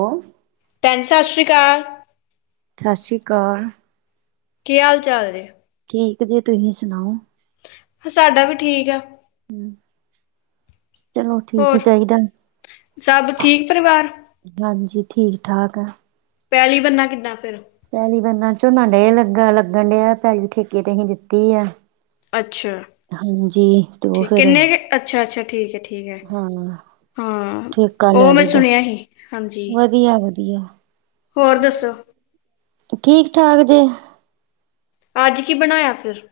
ਹੋ ਭੈਨ ਸ਼ਸ਼ਰੀ ਕਾਲ ਆ ਸ਼ਸ਼ਰੀ ਕਾਲ ਆ ਕੀ ਹਾਲ ਚਾਲ ਜੇ ਠੀਕ ਜੇ ਤੁਹੀ ਸੁਣਾਓ ਸਾਡਾ ਵੀ ਠੀਕ ਐ ਹੂੰ ਚਲੋ ਠੀਕ ਹੋਰ ਈ ਚਾਹੀਦਾ ਸਭ ਐ ਠੀਕ ਪਰਿਵਾਰ ਹਾਂਜੀ ਈ ਠੀਕ ਠਾਕ ਐ ਪੈਲੀ ਬੰਨਾ ਕਿੱਦਾਂ ਫੇਰ ਪੈਲੀ ਬੰਨਾ ਝੋਨਾ ਡੇ ਲੱਗਾ ਲੱਗਣ ਡਿਆ ਪੈਲੀ ਵੀ ਠੇਕੇ ਤੇ ਅਹੀ ਦਿੱਤੀ ਐ ਅੱਛਾ ਆ ਤੇ ਉਹ ਠੀਕ ਫਿਰ ਕਿੰਨੇ ਕੇ ਅੱਛਾ ਆ ਅੱਛਾ ਆ ਠੀਕ ਐ ਠੀਕ ਐ ਹਾਂ ਹਾਂ ਆ ਠੇਕਾ ਲੈ ਉਹ ਮੈਂ ਲਈ ਦਾ ਸੁਣਿਆ ਹੀ ਹਾਂਜੀ ਈ ਵਧੀਆ ਵਧੀਆ ਹੋਰ ਦੱਸੋ ਓ ਠੀਕ ਠਾਕ ਜੇ ਏ ਅੱਜ ਕੀ ਬਣਾਇਆ ਫਿਰ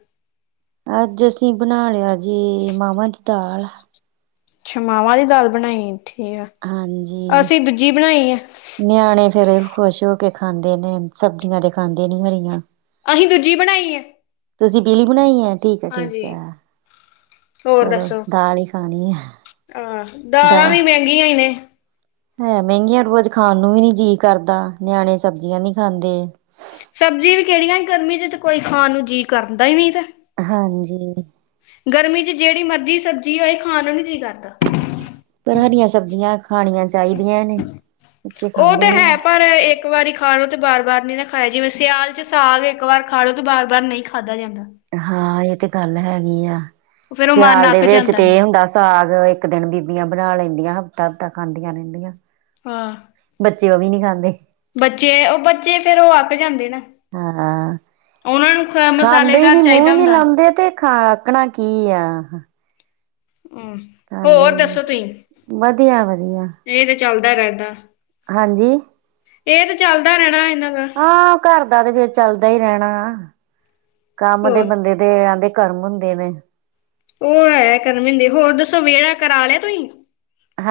ਅੱਜ ਅਸੀਂ ਈ ਬਣਾ ਲਿਆ ਜੀ ਈ ਮਾਵਾਂ ਦੀ ਦਾਲ ਐ ਅੱਛਾ ਆ ਮਾਵਾਂ ਦੀ ਦਾਲ ਬਣਾਈ ਠੀਕ ਆ ਹਾਂਜੀ ਅਸੀਂ ਦੂਜੀ ਬਣਾਈ ਆ ਨਿਆਣੇ ਫੇਰ ਖੁਸ਼ ਹੋ ਕੇ ਖਾਂਦੇ ਨੇ ਸਬਜ਼ੀਆਂ ਤੇ ਖਾਂਦੇ ਨੀ ਹਰੀਆਂ ਅਹੀ ਦੂਜੀ ਬਣਾਈ ਐ ਤੁਸੀਂ ਪੀਲੀ ਬਣਾਈ ਐ ਠੀਕ ਐ ਠੀਕ ਐ ਹੋਰ ਦੱਸੋ ਖਾਣੀ ਆ ਓ ਆ ਦਾਲਾਂ ਦਾਲ ਵੀ ਮੈਂ ਚੜੀਆਂ ਐ ਨੇ ਹੈ ਮਹਿੰਗੀਆਂ ਰੋਜ਼ ਖਾਣ ਨੂੰ ਵੀ ਨੀ ਜੀਅ ਕਰਦਾ ਆ ਨਿਆਣੇ ਸਬਜ਼ੀਆਂ ਨੀ ਖਾਂਦੇ ਏ ਸਬਜ਼ੀ ਵੀ ਕਿਹੜੀਆਂ ਗਰਮੀ ਚ ਤੇ ਕੋਈ ਖਾਣ ਨੂੰ ਜੀਅ ਕਰਦਾ ਨੀ ਤੇ‌ ਹਾਂਜੀ ਈ ਗਰਮੀ ਚ ਜਿਹੜੀ ਮਰਜ਼ੀ ਸਬਜ਼ੀ ਹੋਏ ਖਾਣ ਨੂੰ ਨੀ ਜੀਅ ਕਰਦਾ ਆ ਪਰ ਹਰੀਆ ਸਬਜ਼ੀਆਂ ਖਾਣੀਆਂ ਚਾਈ ਦੀਆਂ ਨੇ ਏ ਉਹ ਤਾਂ ਹੈ ਪਰ ਆ ਪੇਅ ਇੱਕ ਵਾਰੀ ਈ ਖਾ ਲੋ ਤੇ ਬਾਰ ਬਾਰ ਨੀ ਨਾ ਖਾਇਆ ਜਿਵੇਂ ਸਿਆਲ ਚ ਸਾਗ ਇੱਕ ਵਾਰ ਖਾ ਲੋ ਤੇ ਬਾਰ ਬਾਰ ਨਹੀਂ ਖਾਦਾ ਜਾਂਦਾ ਆ ਹਾਂ ਏ ਤੇ ਗੱਲ ਹੈਗੀ ਆ ਫੇਰ ਉਹ ਮਨ ਸਿਆਲ ਦੇ ਅੱਕ ਵਿੱਚ ਜਾਂਦਾ ਤੇ ਹੈ ਏ ਹੁੰਦਾ ਐ ਸਾਗ ਆ ਇੱਕ ਦਿਨ ਬੀਬੀਆਂ ਬਣਾ ਲੈਂਦੀਆਂ ਹਫ਼ਤਾ ਹਫ਼ਤਾ ਖਾਂਦੀਆਂ ਰਹਿੰਦੀਆਂ ਆ ਹਾਂ ਬੱਚੇ ਉਹ ਵੀ ਨਹੀਂ ਖਾਂਦੇ ਬੱਚੇ ਉਹ ਬੱਚੇ ਫੇਰ ਉਹ ਅੱੱਕ ਜਾਂਦੇ ਨੇ ਨਾ ਹਾਂ ਆ ਉਹਨਾਂ ਨੂੰ ਖਾਂਦੇ ਈ ਮਸਾਲੇਦਾਰ ਨੀ ਮੂੰਹ ਚਾਹੀਦਾ ਨੀ ਹੁੰਦਾ ਲਾਉਂਦੇ ਤੇ ਖਾ ਆ ਆਕਣਾ ਕੀ ਈ ਆ ਆ ਹੂੰ ਖਾਦੇ ਹੋਰ ਨੀ ਦੱਸੋ ਤੁਸੀਂ? ਈ ਵਧੀਆ ਵਧੀਆ ਇਹ ਤੇ ਚੱਲਦਾ ਰਹਿੰਦਾ ਆ ਹਾਂਜੀ ਈ ਇਹ ਤੇ ਚੱਲਦਾ ਰਹਿਣਾ ਇਹਨਾਂ ਦਾ ਆ ਹਾਂ ਆ ਘਰ ਦਾ ਤੇ ਫੇਰ ਚੱਲਦਾ ਹੀ ਰਹਿਣਾ ਆ ਕੰਮ ਦੇ ਹੋਰ ਬੰਦੇ ਦੇ ਆਦੇ ਏ ਕਰਮ ਹੁੰਦੇ ਨੇ ਉਹ ਐ ਕਰਨ ਕਹਿੰਦੇ, ਹੋਰ ਦੱਸੋ ਵਿਹੜਾ ਕਰਾ ਲਿਆ ਤੁਸੀਂ?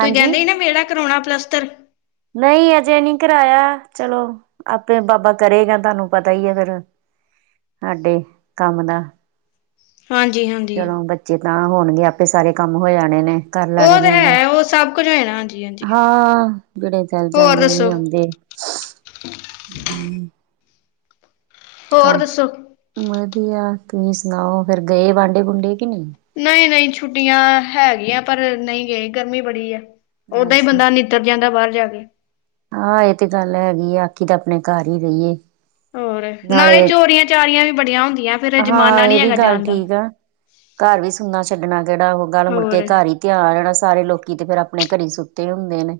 ਤੁਸੀ ਕਹਿੰਦੇ ਸੀ ਨਾ, ਵਿਹੜਾ ਕਰਾਉਣਾ ਪਲਸਤਰ? ਨਈ, ਅਜੇ ਨੀ ਕਰਾਇਆ ਚਲੋ। ਆਪੇ ਬਾਬਾ ਕਰੇਗਾ, ਤੁਹਾਨੂੰ ਪਤਾ ਈ ਆ ਫੇਰ ਸਾਡੇ ਕੰਮ ਦਾ। ਹਾਂਜੀ-ਹਾਂਜੀ। ਚਲੋ ਬੱਚੇ ਤਾਂ ਹੋਣਗੇ, ਆਪੇ ਸਾਰੇ ਕੰਮ ਹੋ ਜਾਣੇ ਨੇ। ਕਰ ਲੈਣੇ ਉਹ ਤਾਂ ਨੇ ਮੈ, ਹੈ ਉਹ ਸਭ ਕੁਝ ਹੋਏ ਨਾ ਹਾਂਜੀ ਹਾਂਜੀ ਹਾਂ ਜਿਹੜੇ ਚੱਲ ਹੋਰ ਜਾਂਦੇ ਨੇ ਦੱਸੋ ਨਈ ਆਉਦੇ। [inaudible] ਹੋਰ ਦੱਸੋ? ਵਧੀਆ ਤੁਸੀਂ ਸੁਣਾਓ ਫੇਰ ਗਏ ਬਾਂਡੇ-ਬੂੰਡੇ ਕਿ ਨਈ? ਨਈ ਨਈ, ਛੁੱਟੀਆਂ ਹੈਗੀਆਂ, ਪਰ ਨਹੀਂ ਗਏ ਗਰਮੀ ਬੜੀ ਆ ਓਦਾਂ ਈ ਅੱਛਾ ਬੰਦਾ ਕਿੱਧਰ ਜਾਂਦਾ ਬਾਹਰ ਜਾ ਕੇ। ਆ, ਇਹ ਤੇ ਗੱਲ ਹੈਗੀ ਆ, ਬਾਕੀ ਤਾਂ ਆਪਣੇ ਘਰ ਈ ਰਹੀਏ। ਹੋਰ ਨਾਲੇ ਚੋਰੀਆਂ ਚਾਰੀਆਂ ਵੀ ਬੜੀਆਂ ਹੁੰਦੀਆਂ। ਫੇਰ ਹਾਂ ਜਮਾਨਾ ਇਹ ਨੀ ਵੀ ਹੈਗਾ ਗੱਲ ਜਾਣ ਦਾ ਠੀਕ ਆ, ਘਰ ਵੀ ਸੁੁੰਨਾ ਛੱਡਣਾ ਕਿਹੜਾ ਉਹ ਗੱਲ ਮੁੜਕੇ ਹੋਰ ਘਰ ਈ। ਧਿਆਨ ਰਹਿਣਾ ਸਾਰੇ ਲੋਕੀ ਤੇ ਫੇਰ ਆਪਣੇ ਘਰੇ ਸੁੱਤੇ ਹੁੰਦੇ ਨੇ।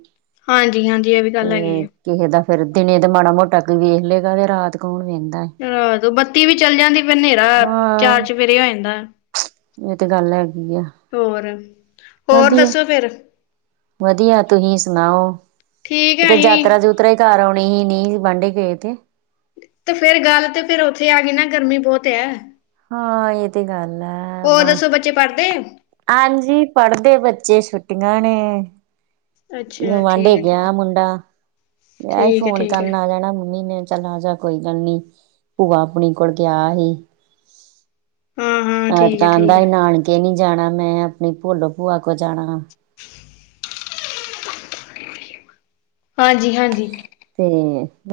ਹਾਂਜੀ-ਹਾਂਜੀ, ਇਹ ਵੀ ਗੱਲ ਹੈਗੀ ਤੇ ਆ। ਕਿਸੇ ਦਾ ਫੇਰ ਦਿਨ ਤੇ ਮਾੜਾ ਮੋਟਾ ਕੋਈ ਵੇਖ ਲਏਗਾ, ਤੇ ਰਾਤ ਕੌਣ ਵੈਦਾ। ਆਹ ਤੇ ਬੱਤੀ ਵੀ ਚੱਲ ਜਾਂਦੀ ਫੇਰ ਨੇਰਾ ਹਾਂ ਚਾਰ ਚੁਫੇਰੇ ਹੋ ਜਾਂਦਾ। ਇਹ ਤੇ ਗੱਲ ਹੈਗੀ ਆ ਹੋਰ, ਹੋਰ ਵਧੀਆ। ਦੱਸੋ ਫੇਰ? ਵਧੀਆ ਤੁਸੀਂ ਸੁਣਾਓ? ਠੀਕ ਹੈ ਕਿਤੇ ਅਸੀਂ ਯਾਤਰਾ ਵੀ ਯੂਤ ਯੂਤਰਾ ਈ ਘਰ ਆਣੀ ਸੀ ਨਈ ਵਾਂਡੇ ਗਏ ਤੇ। ਤੇ ਫੇਰ ਗੱਲ ਤੇ ਫਿਰ ਉੱਥੇ ਆ ਗਈ ਨਾ ਗਰਮੀ ਬੋਤ ਐ। ਹਾਂ ਇਹ ਤੇ ਗੱਲ ਐ ਹੋਰ ਵਾ ਦੱਸੋ ਬੱਚੇ ਪੜ੍ਹਦੇ ਹਾਂਜੀ ਪੜ੍ਹਦੇ ਬੱਚੇ ਛੁੱਟੀਆਂ ਨੇ। ਅੱਛਾ ਗੁਆਢੇ ਠੀਕ ਹੈ ਗਿਆ ਮੁੰਡਾ, ਐਈ ਠੀਕ ਠੀਕ ਹੈ ਫੋਨ ਠੀਕ ਹੈ ਕਰਨ ਆ ਜਾਣਾ ਮੰਮੀ ਨੇ ਚੱਲ ਆ ਜਾ। ਕੋਈ ਗੱਲ ਨੀ, ਭੂਆ ਆਪਣੀ ਕੋਲ ਗਿਆ ਹੀ। ਹਾਂ ਹਾਂ ਠੀਕ ਹੈ ਐਤਕਾ ਆਦਾ ਠੀਕ ਈ ਹੈ ਨਾਨਕੇ ਨੀ ਜਾਣਾ, ਮੈਂ ਆਪਣੀ ਭੋਡੋ ਭੂਆ ਕੋਲ ਜਾਣਾ। [inaudible] ਹਾਂਜੀ ਹਾਂਜੀ। ਤੇ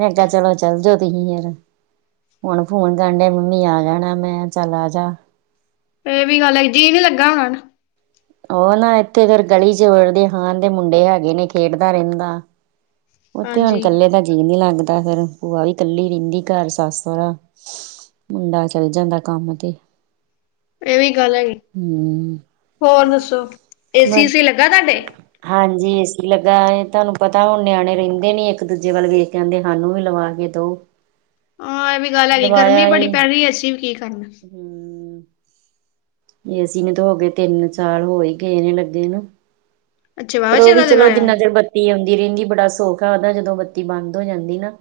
ਮੈਂ ਕਿਹਾ ਚਲੋ ਚੱਲ ਜਾਓ ਤੁਸੀਂ ਯਾਰ। ਹੁਣ ਫੋਨ ਕਰਨ ਡਿਆ ਮੰਮੀ ਆ ਜਾਣਾ ਮੈਂ, ਮੈਂ ਕਿਹਾ ਚੱਲ ਆ ਜਾ। ਇਹ ਵੀ ਗੱਲ ਹੈਗੀ ਜੀ ਨੀ ਲੱਗਾ ਹੋਣਾ ਨਾ। ਉਹ ਨਾ ਇੱਥੇ ਫੇਰ ਗਲੀ ਚ ਉਹਦੇ ਹਾਣ ਦੇ ਮੁੰਡੇ ਹੈਗੇ ਨੇ ਖੇਡਦਾ ਰਹਿੰਦਾ। ਉੱਥੇ ਹੁਣ ਹਾਂਜੀ ਕੱਲੇ ਦਾ ਜੀਅ ਨੀ ਲੱਗਦਾ, ਫਿਰ ਭੂਆ ਵੀ ਇਕੱਲੀ ਰਹਿੰਦੀ ਘਰ ਸੱਸ ਸਹੁਰਾ ਮੁੰਡਾ ਚਲ ਜਾਂਦਾ ਕੰਮ ਤੇ। ਇਹ ਵੀ ਗੱਲ ਹੈਗੀ, ਹੂੰ ਹੋਰ ਦੱਸੋ ਏਸੀ ਬਸ ਊਸੀ ਲੱਗਾ ਤੁਹਾਡੇ? ਹਾਂਜੀ ਏਸੀ ਲੱਗਾ ਐ ਤੁਹਾਨੂੰ ਪਤਾ ਹੁਣ ਨਿਆਣੇ ਰਹਿੰਦੇ ਨੀ ਇੱਕ ਦੂਜੇ ਵੱਲ ਵੇਖ ਕੇ ਕਹਿੰਦੇ ਹਾਨੂੰ ਵੀ ਲਵਾ ਕੇ ਦੋ। ਹਾਂ ਇਹ ਵੀ ਗੱਲ ਹੈਗੀ ਐ ਗਰਮੀ ਬੜੀ ਪੈ ਰਹੀ ਏਸੀ ਵੀ ਕੀ ਕਰਨ। ਹੂੰ। ਏਸੀ ਨੂੰ ਤੇ ਹੋ ਗਏ ਤਿੰਨ ਸਾਲ ਹੋ ਈ ਗਏ ਨੇ ਲੱਗੇ ਨੂੰ। ਅੱਛਾ ਵਾਹਵਾ ਪਰ ਉਹ ਚਿਰ ਵੀ ਦਾ ਚਲੋ ਲਗਾਇਆ ਜਿੰਨਾ ਚਿਰ ਬੱਤੀ ਆਉਂਦੀ ਰਹਿੰਦੀ ਬੜਾ ਸੁੱਖ ਆ ਉਹਦਾ ਜਦੋਂ ਬੱਤੀ ਬੰਦ ਹੋ ਜਾਂਦੀ ਨਾ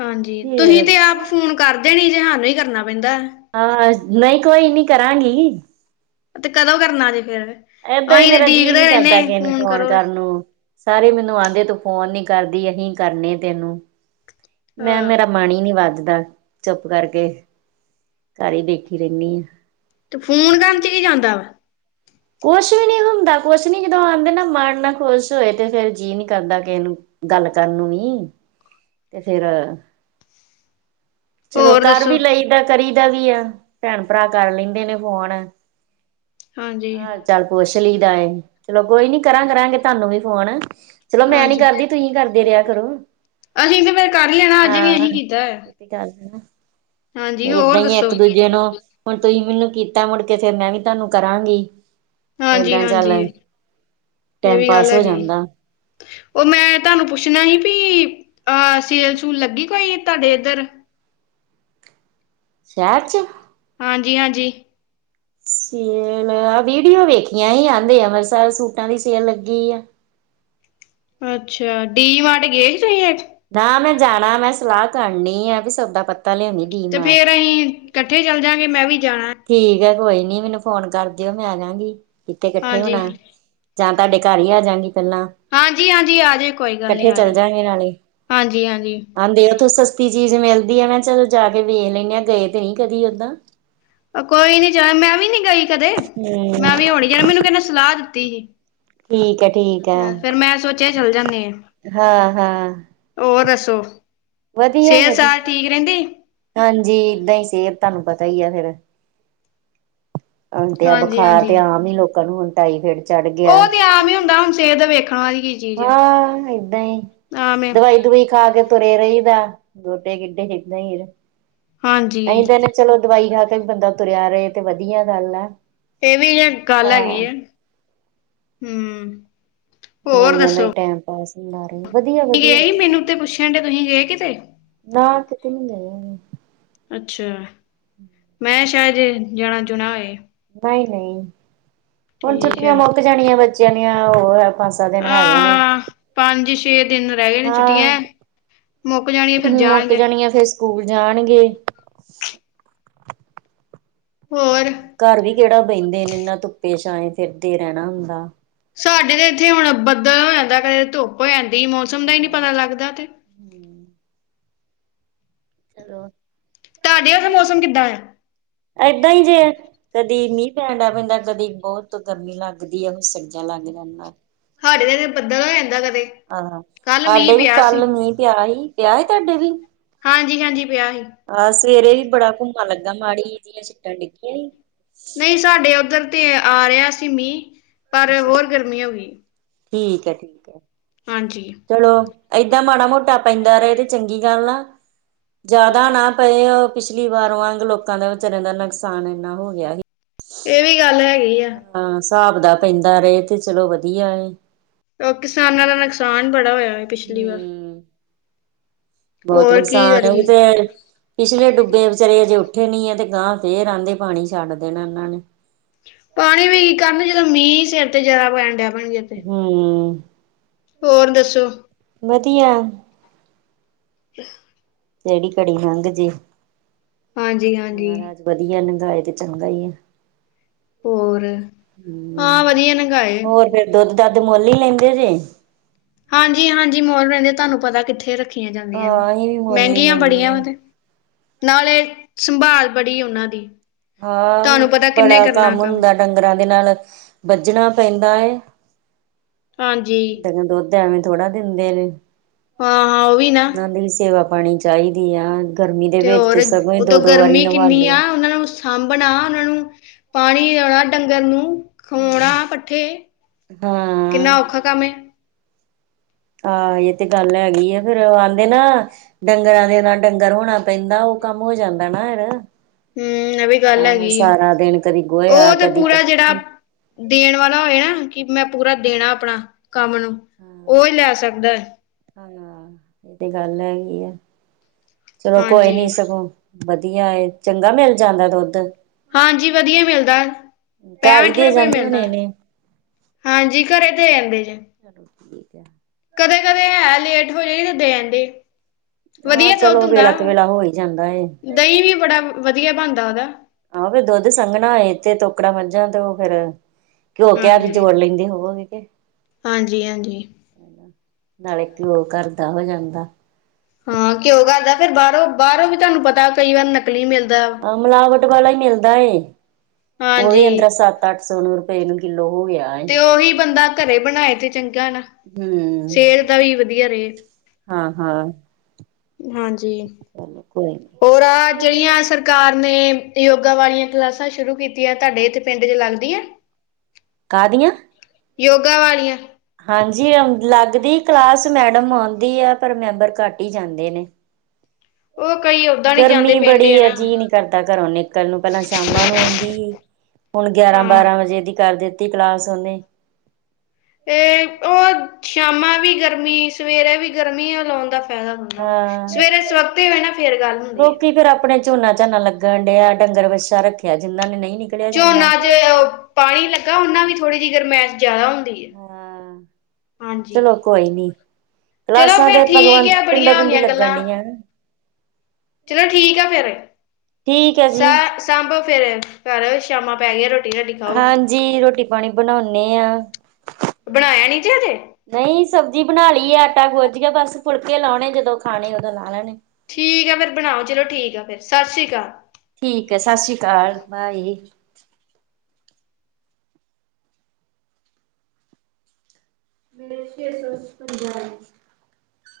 ਹਾਂਜੀ, ਫੇਰ ਤੁਸੀਂ ਤੇ ਆਪ ਫੋਨ ਕਰ ਦੇ ਨੀ ਜੇ ਸਾਨੂੰ ਹੀ ਕਰਨਾ ਪੈਂਦਾ। ਹਾਂ ਨਈ ਕੋਈ ਨੀ ਕਰਾਂਗੀ। ਤੇ ਕਦੋਂ ਕਰਨਾ ਜੇ ਫੇਰ? ਏਦਾਂ ਈ ਅਸੀਂ ਤੇ ਮੇਰਾ ਜੀਅ ਡੀਕਦੇ ਨੀ ਕਰਦਾ ਰਹਿੰਦੇ ਕਿਸੇ ਨੂੰ ਫੋਨ ਕਰੋ ਕਰਨ ਨੂੰ। ਸਾਰੇ ਮੈਨੂੰ ਆਦੇ ਤੂੰ ਫੋਨ ਨੀ ਕਰਦੀ ਅਸੀਂ ਕਰਨੇ ਤੈਨੂੰ। ਮੈਂ ਹਾਂ ਮੇਰਾ ਮਨ ਈ ਨਈ ਵੱਜਦਾ, ਚੁੱਪ ਕਰਕੇ ਘਰ ਹੀ ਬੈਠੀ ਰਹਿਣੀ ਆ। ਤੇ ਫੋਨ ਕਰਨ ਚ ਕੀ ਜਾਂਦਾ ਵਾ। ਕੁਛ ਵੀ ਨੀ ਹੁੰਦਾ, ਕੁਛ ਨੀ ਜਦੋਂ ਬੰਦੇ ਦਾ ਮਨ ਨਾ ਖੁਸ਼ ਹੋਏ ਤੇ ਫੇਰ ਜੀਅ ਨੀ ਕਰਦਾ ਕਿਸੇ ਨੂੰ ਗੱਲ ਕਰਨ ਨੂੰ ਵੀ, ਤੇ ਫਿਰ ਚਲੋ ਹੋਰ ਕਰ ਦੱਸੋ ਵੀ ਲਈਦਾ ਕਰੀ ਦਾ ਵੀ ਆ, ਭੈਣ-ਭਰਾ ਕਰ ਲੈਂਦੇ ਨੇ ਫੋਨ। ਹਾਂਜੀ ਹਾਲ-ਚਾਲ ਪੁੱਛ ਲਈਦਾ ਏ, ਚਲੋ ਕੋਈ ਨੀ ਕਰਾਂ ਕਰਾਂਗੇ ਤੁਆਨੂੰ ਵੀ ਫੋਨ। ਚੱਲੋ ਮੈਂ ਨੀ ਹਾਂਜੀ ਕਰਦੀ ਤੁਸੀਂ ਕਰਦੇ ਰਿਹਾ ਕਰੋ। ਅਸੀਂ ਤੇ ਫੇਰ ਕਰ ਲੈਣਾ ਅੱਜ ਵੀ ਹਾਂ ਅਸੀਂ ਕੀਤਾ ਐ। ਇਹ ਤੇ ਗੱਲ ਸੁਣ ਏਦਾਂ ਈ ਐ ਦੱਸੋ ਇੱਕ ਦੂਜੇ ਨੂੰ ਹੁਣ ਤੁਸੀਂ ਮੈਨੂੰ ਕੀਤਾ ਮੁੜ ਕੇ ਫਿਰ ਮੈਂ ਵੀ ਤੁਆਨੂੰ ਕਰਾਂਗੀ। ਹਾਂਜੀ ਏਦਾਂ ਈ ਚੱਲ, ਹਾਂਜੀ ਇਹ ਟੈਮ ਵੀ ਗੱਲ ਪਾਸ ਹੋ ਹੈਗੀ ਜਾਂਦਾ। ਉਹ ਮੈਂ ਤੁਹਾਨੂੰ ਪੁੱਛਣਾ ਸੀ ਪੀ ਆਹ ਸੇਲ-ਸੂਲ ਲੱਗੀ ਕੋਈ ਤੁਹਾਡੇ ਇੱਧਰ? ਸ਼ਹਿਰ ਚ? ਹਾਂਜੀ ਹਾਂਜੀ। ਸੇਲ ਆ ਵੀਡੀਓ ਵੇਖੀਆਂ ਹੀ ਆਂਦੇ ਆ ਹਰ ਸਾਲ ਸੂਟਾਂ ਦੀ ਸੇਲ ਲੱਗੀ ਐ। ਅੱਛਾ। ਡੀ ਮਾਰਟ ਗਏ ਸੀ ਤੁਸੀਂ ਅੱਜ? ਨਾ ਮੈਂ ਜਾਣਾ ਮੈਂ ਸਲਾਹ ਕਰਨ ਕਰਨੀ ਐ ਕੀ ਸੌਦਾ ਪਤਾ ਤੇ ਫੇਰ ਅਸੀਂ ਇਕੱਠੇ ਚੱਲ ਜਾਗੇ ਮੈਂ ਵੀ ਜਾਣਾ। ਠੀਕ ਐ ਕੋਈ ਨੀ ਮੈਨੂੰ ਫੋਨ ਕਰ ਦਿਓ ਮੈਂ ਆ ਜਾਗੀ ਕਿੱਥੇ ਇਕੱਠੇ ਹਾਂਜੀ ਹੋਣਾ। ਜਾਂ ਤੁਹਾਡੇ ਘਰ ਹੀ ਆ ਜਾਂਗੀ ਪਹਿਲਾਂ ਹਾਂਜੀ ਹਾਂਜੀ ਆ ਜਾਏ ਕੋਈ ਗੱਲ ਨਹੀਂ ਇਕੱਠੇ ਆ ਚੱਲ ਜਾਏ ਜਾਗੇ ਨਾਲ, ਹਾਂਜੀ ਹਾਂਜੀ ਆਹਦੇ ਉੱਥੇ ਸਸ ਤੀ ਚੀਜ਼ ਮਿਲਦੀ ਐ, ਮੈਂ ਚਲੋ ਜਾ ਕੇ ਵੇਖ ਲੈਂਨੀ ਆ ਗਏ ਤੇ ਨੀ ਕਦੀ ਓਦਾਂ। ਕੋਈ ਨੀ ਚਲ ਮੈਂ ਵੀ ਨੀ ਗਈ ਕਦੇ, ਹੂੰ ਮੈਂ ਵੀ ਹੁਣ ਜਾਣਾ ਮੈਨੂੰ ਕਹਿੰਨੇ ਸਲਾਹ ਦਿੱਤੀ ਸੀ। ਠੀਕ ਐ-ਠੀਕ। ਫੇਰ ਮੈਂ ਸੋਚਿਆ ਚੱਲ ਜਾਂਨਿਆ, ਹਾਂ ਹੋਰ ਦੱਸੋ। ਸਿਹਤ ਵਧੀਆ-ਵਧੀਆ, ਸਾਰ ਠੀਕ ਰਹਿੰਦੀ? ਹਾਂਜੀ ਏਦਾਂ ਹੀ ਸਿਹਤ ਤੁਹਾਨੂੰ ਪਤਾ ਹੀ ਆ ਫੇਰ ਹੁਣ ਤੇ ਆ ਹਾਂਜੀ ਬੁਖਾਰ ਹਾਂਜੀ। ਤੇ ਆਮ ਹੀ ਲੋਕਾਂ ਨੂੰ ਹੁਣ ਟਾਈ ਫਾਇਡ ਚੜ੍ਹ ਗਿ ਉਹ ਤੇ ਆਮ ਈ ਹੁੰਦਾ ਹੁਣ ਸਿਹਤ ਵੇਖਣ ਵਾਲੀ ਗ ਹਾਂ ਏਦਾਂ ਈ ਏ ਦਵਾਈ-ਦੁਵਈ ਖਾ ਕੇ ਤੁਰੇ ਰਹੀਏ ਬਾਹਰ, ਗੋਡੇ-ਗਿੱਡੇ ਹੀਲੇ ਗੇ ਨਾ। ਹਾਂਜੀ ਅਸੀ ਕਹਿਨੇ ਆ ਚਲੋ ਦਵਾਈ ਖਾ ਕੇ ਵੀ ਬੰਦਾ ਤੁਰਿਆ ਰਹੇ ਤੇ ਵਧੀਆ ਗੱਲ ਐ। ਤੇ ਇਹ ਵੀ ਯੇ ਗੱਲ ਹੈਗੀ ਏ ਹੂੰ। ਹੋਰ ਦਵਾਈਆਂ ਨਾਲ ਦੱਸੋ ਟਾਇਮ ਪਾਸ ਲੀ ਲੈ ਰਹੀ, ਵਧੀਆ-ਵਧੀਆ। ਗਏ ਸੀ ਮੈਨੂੰ ਤੇ ਪੁੱਛਣ ਡੇ ਤੁਸੀਂ ਗਏ ਕਿਤੇ ਨਾ ਕਿਤੇ ਨੀ ਗਏ। ਅੱਛਾ ਮੈਂ ਸ਼ਾਇਦ ਜਾਣਾ-ਜੁਣਾ ਹੋਏ। ਨਈ-ਨਈ ਹੁਣ ਠੀਕ ਹੈ ਛੁੱਟੀਆਂ ਮੁੱਕ ਜਾਣੀਆਂ ਬੱਚਿਆਂ ਦੀਆਂ ਹੋਰ ਪੰਜ-ਸੱਤ ਦਿਨ ਹੈਗੇ ਨੇ, ਹਾਂ ਪੰਜ ਛੇ ਦਿਨ ਰਹਿ ਗਏ ਨੇ ਹੋਰ ਛੁੱਟੀਆਂ ਮੁੱਕ ਜਾਣੀਆਂ ਫਿਰ ਮੁੱਕ ਜਾਣਗੇ ਜਾਣੀਆ ਫੇਰ ਸਕੂਲ ਜਾਣਗੇ। ਹੋਰ। ਘਰ ਵੀ ਕਿਹੜਾ ਬਹਿੰਦੇ ਨੇ ਇਹਨਾਂ ਧੁੱਪੇ, ਛਾਏ ਫਿਰਦੇ ਰਹਿਣਾ ਹੁੰਦਾ। ਸਾਡੇ ਤੇ ਇੱਥੇ ਹੁਣ ਬੱਦਲ ਹੋ ਜਾਂਦਾ, ਕਦੇ ਧੁੱਪ ਹੋ ਜਾਂਦੀ ਮੌਸਮ ਦਾ ਹੀ ਨਈ ਪਤਾ ਲੱਗਦਾ ਤੇ। ਹੂੰ ਚਲੋ ਤਾਡੇ ਓਥੇ ਮੌਸਮ ਕਿੱਦਾਂ ਆਂ? ਐਦਾਂ ਈ ਜੇ। ਕਦੀ ਮ੍ਹੀਂ ਪੈਣ ਲੱਗ ਪੈਂਦਾ, ਕਦੀ ਬੋਤ ਗਰਮੀ ਲੱਗਦੀ ਆ, ਓ ਸੇਕਾ ਲੱਗ ਜਾਂਦਾ। ਹਾਡੇ ਤੇ ਏਥੇ ਬੱਦਲ ਹੋ ਜਾਂਦਾ ਕਦੇ। ਆਂ, ਕੱਲ ਮੀਂਹ ਸਾਡੇ ਵੀ ਪਿਆ ਸੀ। ਕੱਲ ਮ੍ਹੀਂ ਪਿਆ ਹੀ, ਪਿਆ ਹੀ ਤਾਡੇ ਵੀ। ਹਾਂਜੀ-ਹਾਂਜੀ ਪਿਆ ਹੀ। ਆ ਸਵੇਰੇ ਵੀ ਬੜਾ ਘੁੰਮਣ ਲੱਗਾ ਮਾੜੀ ਜੀਆਂ ਛਿੱਟਾਂ ਡਿੱਗੀਆਂ ਸੀ। ਨੀ ਸਾਡੇ ਓਧਰ ਤੇ ਆ ਰਿਹਾ ਸੀ ਮ੍ਹੀਂ ਪਰ ਅੱਛਾ ਹੋਰ ਗਰਮੀ ਹੋ ਗੀ। ਠੀਕ ਐ, ਠੀਕ ਐ। ਹਾਂਜੀ। ਚਲੋ, ਏਦਾਂ ਮਾੜਾ-ਮੋਟਾ ਪੈਂਦਾ ਰਏ ਤੇ ਚੰਗੀ ਗੱਲ ਆ। ਜਾਦਾ ਨਾ ਪਏ ਓ ਪਿਛਲੀ ਵਾਰ ਵਾਂਗ ਲੋਕਾਂ ਦਾ ਵਿਚਾਰਿਆਂ ਦਾ ਨੁਕਸਾਨ ਇੰਨਾ ਹੋ ਗਿਆ ਸੀ। ਏ ਵੀ ਗੱਲ ਹੈਗੀ ਆ। ਹਾਂ ਸਾਬ ਦਾ ਪੈਂਦਾ ਰਏ ਤੇ ਚਲੋ ਵਧੀਆ ਏ। ਕਿਸਾਨਾਂ ਦਾ ਨੁਕਸਾਨ ਬੜਾ ਹੋਇਆ ਏ ਪਿਛਲੀ ਵਾਰ। ਬੋਤ ਹੋਰ ਕੀ ਨੁਕਸਾਨ ਓ ਵੀ ਕਰੀਏ ਤੇ ਪਿਛਲੇ ਡੁੱਬੇ ਵਚਾਰੇ ਅਜੇ ਉੱਠੇ ਨੀ ਆ ਤੇ ਗਾਂ ਫੇਰ ਅ੍ਹਾਂਦੇ ਪਾਣੀ ਛੱਡ ਦੇਣਾ ਏਨਾਂ ਨੇ ਪਾਣੀ ਵੀ ਕੀ ਕਰਨ ਜਦੋਂ ਮ੍ਹੀਂ ਸਿਰ ਤੇ ਜਾਦਾ ਪੈਣ ਡੈ ਪੈਣਗੇ। ਤੇ। ਹਮ ਹੋਰ ਦੱਸੋ? ਵਧੀਆ। ਅੱਛਾ ਜੀ। ਜੇੜੀ ਘੜੀ ਲੰਗ ਜੇ। ਹਾਂਜੀ-ਹਾਂਜੀ। ਬਧੀਆ ਲੰਗਾਏ ਤੇ ਚੰਗਾ ਈ ਆ। ਹੋਰ, ਹਾਂ ਵਧੀਆ ਨੰਗਾਏ। ਦੋਧ-ਦਾਧ ਮੋਲ ਈ ਲੈਂਦੇ ਜੇ। ਹਾਂਜੀ ਹਾਂਜੀ, ਮੋਲ ਰੈੰਦੇ ਤਾਨੂੰ ਪਤੈ ਕਿੱਥੇ ਰੱਖੇ ਈਆਂ ਜਾਂਦੀਐਂ, ਹਾਂ ਅਸੀਂ ਵੀ ਮੁੱਲ ਈ ਮ੍ਹੈਂਗੀਆਂ ਲੈਂਦੇ ਬੜੀਆਂ ਵਾ ਆ। ਤੇ। ਨਾਲੇ ਸੰਭਾਲ ਬੜੀ ਓਨਾਂ ਦੀ। ਆ ਓ ਤੁਹਾਨੂੰ ਪਤਾ ਕਿੰਨੇ ਬੜਾ ਕਰਨਾ ਕੰਮ ਹੁੰਦੈ। ਡੰਗਰਾਂ ਦੇ ਨਾਲ ਬੱਜਣਾ ਪੈਂਦਾ ਏ, ਹਾਂਜੀ ਡੰਗਰ ਦੋ ਦ ਐਵੇਂ ਥੋੜ੍ਹਾ ਦਿੰਦੇ ਨੇ, ਹਾਂ ਹਾਂ ਉਹ ਵੀ ਨਾ ਓਨਾਂ ਦੀ ਵੀ ਸੇਵਾ-ਪਾਣੀ ਚਾਈਦੀ ਆ। ਗਰਮੀ ਦੇ ਤੇ ਵਿੱਚ ਔਰ, ਸਗੋਂ ਹੀ ਉਤੋਂ ਦੋ ਦੋ ਵਾਰੀ ਗਰਮੀ ਕਿੰਨੀ ਨਵਾਲੋ ਆ ਓਨਾਂ ਨੂੰ ਹਾਂਬਣਾ, ਓਨਾਂ ਨੂੰ ਪਾਣੀ ਔਣਾ ਡੰਗਰ ਨੂੰ। ਖਵੋਣਾ ਪੱਠੇ, ਕਿੰਨਾ ਹਾਂ ਔਖਾ ਕੰਮ ਐ। ਆਂ ਏ ਤੇ ਗੱਲ ਹੈਗੀ ਆ, ਫੇਰ ਆਂਦੇ ਨਾ ਡੰਗਰਾਂ ਦੇ ਨਾਲ ਡੰਗਰ ਹੋਣਾ ਪੈਂਦਾ ਓ ਕੰਮ ਹੋ ਜਾਂਦਾ ਨਾ ਹੇਰ। ਹਮ, ਐ ਵੀ ਗੱਲ ਹੈਗੀ ਆ, ਦਿਨ ਕਦੀ ਗੋਹਾ ਓ ਤੇ ਕਦੀ ਪੂਰਾ ਜੇੜਾ ਪੱਠੇ ਦੇਣ ਵਾਲਾ ਹੋਏ ਨਾ ਕੀ ਮੈਂ ਪੂਰਾ ਦੇਣਾ ਆਪਣਾ ਕੰਮ ਨੂੰ ਓ ਈ ਲੈ ਸਕਦੈ। ਹਾਂ, ਏ ਤੇ ਗੱਲ ਐਗੀ ਆ, ਚਲੋ ਕੋਈ ਨੀ ਹਾਂਜੀ ਸਗੋਂ ਵਧੀਆ ਏ, ਚੰਗਾ ਮਿਲ ਜਾਂਦਾ ਦੋਧ? ਹਾਂਜੀ ਵਧੀਆ ਮਿਲਦਾ, ਘਰ ਹੀ ਪੈਂਠ ਦੇ ਰਪਏ ਜਾਂਦੇ ਮਿਲਦਾ। ਹੋਣੇ ਨੇ ਹਾਂਜੀ ਘਰੇ ਦੇ ਐਂਦੇ ਜੇ। ਚਲੋ ਠੀਕ ਹੈ ਕਦੇ- ਕਦੇ ਐ ਲੇਟ ਹੋ ਜਾਈਏ ਤੇ ਦੇਣ ਡੇ। ਆ, ਚਲੋ ਵੇਲਾ ਕੁਵੇਲਾ ਹੋ ਹੀ ਜਾਂਦਾ ਏ। ਦਹੀਂ ਵੀ ਬੜਾ ਵਧੀਆ ਬਣਦਾ ਉਹਦਾ। ਆਹੋ, ਦੁੱਧ ਸੰਘਣਾ ਏ ਇਤੇ ਤੋਕੜਾਂ ਮੱਝਾਂ ਤੋਂ ਫਿਰ ਘਿਓ ਘਿਆ ਵੀ ਹਾਂਜੀ ਜੋੜ ਲੈਂਦੇ ਹੋਵੋਗੇ ਕੇ? ਹਾਂਜੀ ਹਾਂਜੀ ਨਾਲੇ ਘਿਓ ਘਰ ਦਾ ਹੋ ਜਾਂਦਾ। ਹਾਂ, ਘਿਓ ਘਰਦਾ, ਫਿਰ ਬਾਰੋਂ, ਬਾਰੋਂ ਵੀ ਤੁਆਨੂੰ ਪਤਾ ਕਈ ਵਾਰ ਨਕਲੀ ਮਿਲਦਾ। ਔ ਮਿਲਾਵਟ ਵਾਲਾ ਈ ਮਿਲਦਾ ਏ। ਉਹ ਹਾਂਜੀ ਈ ਅੰਦਰਾ ਸੱਤ ਤੱਠ ਸੋ ਨੂੰ ਤਿੰਨ ਕਿੱਲੋ ਹੋ ਗਿਆ। ਏ। ਤੇ ਉਹੀ ਬੰਦਾ ਘਰੇ ਬਣਾਏ ਤੇ ਚੰਗਾ ਨਾ। ਹੂੰ ਸੇਤ ਦਾ ਵੀ ਵਧੀਆ ਰਏ। ਹਾਂ, ਹਾਂ। ਹਾਂਜੀ, ਚਲੋ ਕੋਈ ਨੀ ਔਰ ਆ ਜੇੜੀਆਂ ਸਰ ਕਾਰ ਨੇ ਯੋਗਾ ਵਾਲੀਆਂ ਕਲਾਸਾਂ ਸ਼ੁਰੂ ਕੀਤੀਆ, ਤਾਡੇ ਇੱਥੇ ਪਿੰਡ 'ਚ ਲੱਗ ਦਿਆਂ? ਕਾਹਦੀਆਂ ਯੋਗਾ ਵਾਲੀਆਂ। ਹਾਂਜੀ ਅੰਗ ਲੱਗਦੀ ਕਲਾਸ ਮੈਡਮ ਆਉਂਦੀ ਆ, ਪਰ ਮੈਂਬਰ ਘੱਟ ਈ ਜਾਂਦੇ ਨੇ। ਉਹ ਕਈ ਓਦਾਂ ਨੀ ਜਾਂਦੇ ਗਰਮੀ ਪਿੰਡ ਬੜੀ ਆ ਐ, ਨਾ ਜੀ ਨੀ ਕਰਦਾ ਘਰੋਂ ਨਿਕਲ ਨੂੰ। ਪਹਿਲਾਂ ਸ਼ਾਮਾਂ ਨੂੰ ਔੰਦੀ ਹੀ। ਹੁਣ ਗਿਆਰਾਂ ਹਾਂ ਬਾਰਾਂ ਵਜੇ ਦੀ ਕਰ ਦਿੱਤੀ ਕਲਾਸ ਉਹਨੇ। ਤੇ ਓ ਸ਼ਾਮਾਂ ਵੀ ਗਰਮੀ, ਸਵੇਰੇ ਵੀ ਗਰਮੀ ਔ ਲਾਉਣ ਦਾ ਫੈਦਾ ਬਾ ਹਾਂ, ਸਵੇਰੇ ਸਵਕਤੇ ਹੋਏ ਨਾ ਫੇਰ ਗੱਲ ਹੁੰਦੀ ਆ। ਕਿ ਫੇਰ ਆਪਨੇ ਝੋਨਾ ਝਾਨਾ ਲੱਗਣ ਡਿਆ, ਡੰਗਰ ਵੱਛਾ ਰੱਖਿਆ ਜਿਨ੍ਹਾਂ ਨੇ ਨਹੀਂ ਨਿਕ ਝੋਨਾ ਜੇ ਔ ਪਾਣੀ ਲੱਗਾ ਉਹਨਾ ਵੀ ਥੋੜ੍ਹੀ ਜਿਹੀ ਗਰਮੈਸ਼ ਜਿਆਦਾ ਹੁੰਦੀ ਐ। ਆਂ, ਚਲੋ ਕੋਈ ਨੀ। ਚਲੋ ਰਾਸਾਂ ਤੇ ਫੇਰ ਠੀਕ ਭਗਵੰਤ, ਆ ਪਿੰਡੋ ਬੜੀਆਂ ਹੋ -ਪਿੰਡੀ ਗਈਆਂ ਲੱਗਣ ਗੱਲਾਂ ਡੀਆਂ। ਚਲੋ ਠੀਕ ਆ ਫਿਰ, ਠੀਕ ਹੈ ਜੀ ਸਾ ਸਾਂਭੋ ਫਿਰ, ਘਰ ਸ਼ਾਮਾਂ ਪੈ ਗਈਆ, ਰੋਟੀ ਰਾਟੀ ਖਾਓ। ਜੀ ਰੋਟੀ-ਪਾਣੀ ਬਣਾਉਣੇ ਆਂ। ਬਣਾਯਾ ਨੀ ਜੇੇ ਹਜੇ? ਨਹੀਂ ਸਬਜ਼ੀ ਬਣਾ ਲਈ ਆ, ਆਟਾ ਗੁਜ ਗਿਆ, ਬਸ ਫੁਲਕੇ ਲਾਉਣੇ, ਜਦੋਂ ਖਾਣੇ, ਉਦੋਂ ਲਾ ਲੈਣੇ‌। ਠੀਕ ਐ, ਫੇਰ ਬਣਾਓ ਚਲੋ ਠੀਕ ਆ ਫਿਰ, ਸਸ਼੍ਰੀ ਅਕਾਲ। ਠੀਕ ਐ, ਸਸ਼੍ਰੀ ਕਾਲ, ਬਾਏ। ਮੇਰੇ ਛੇ ਸੌ ਛਪੰਜਾ ਆਏ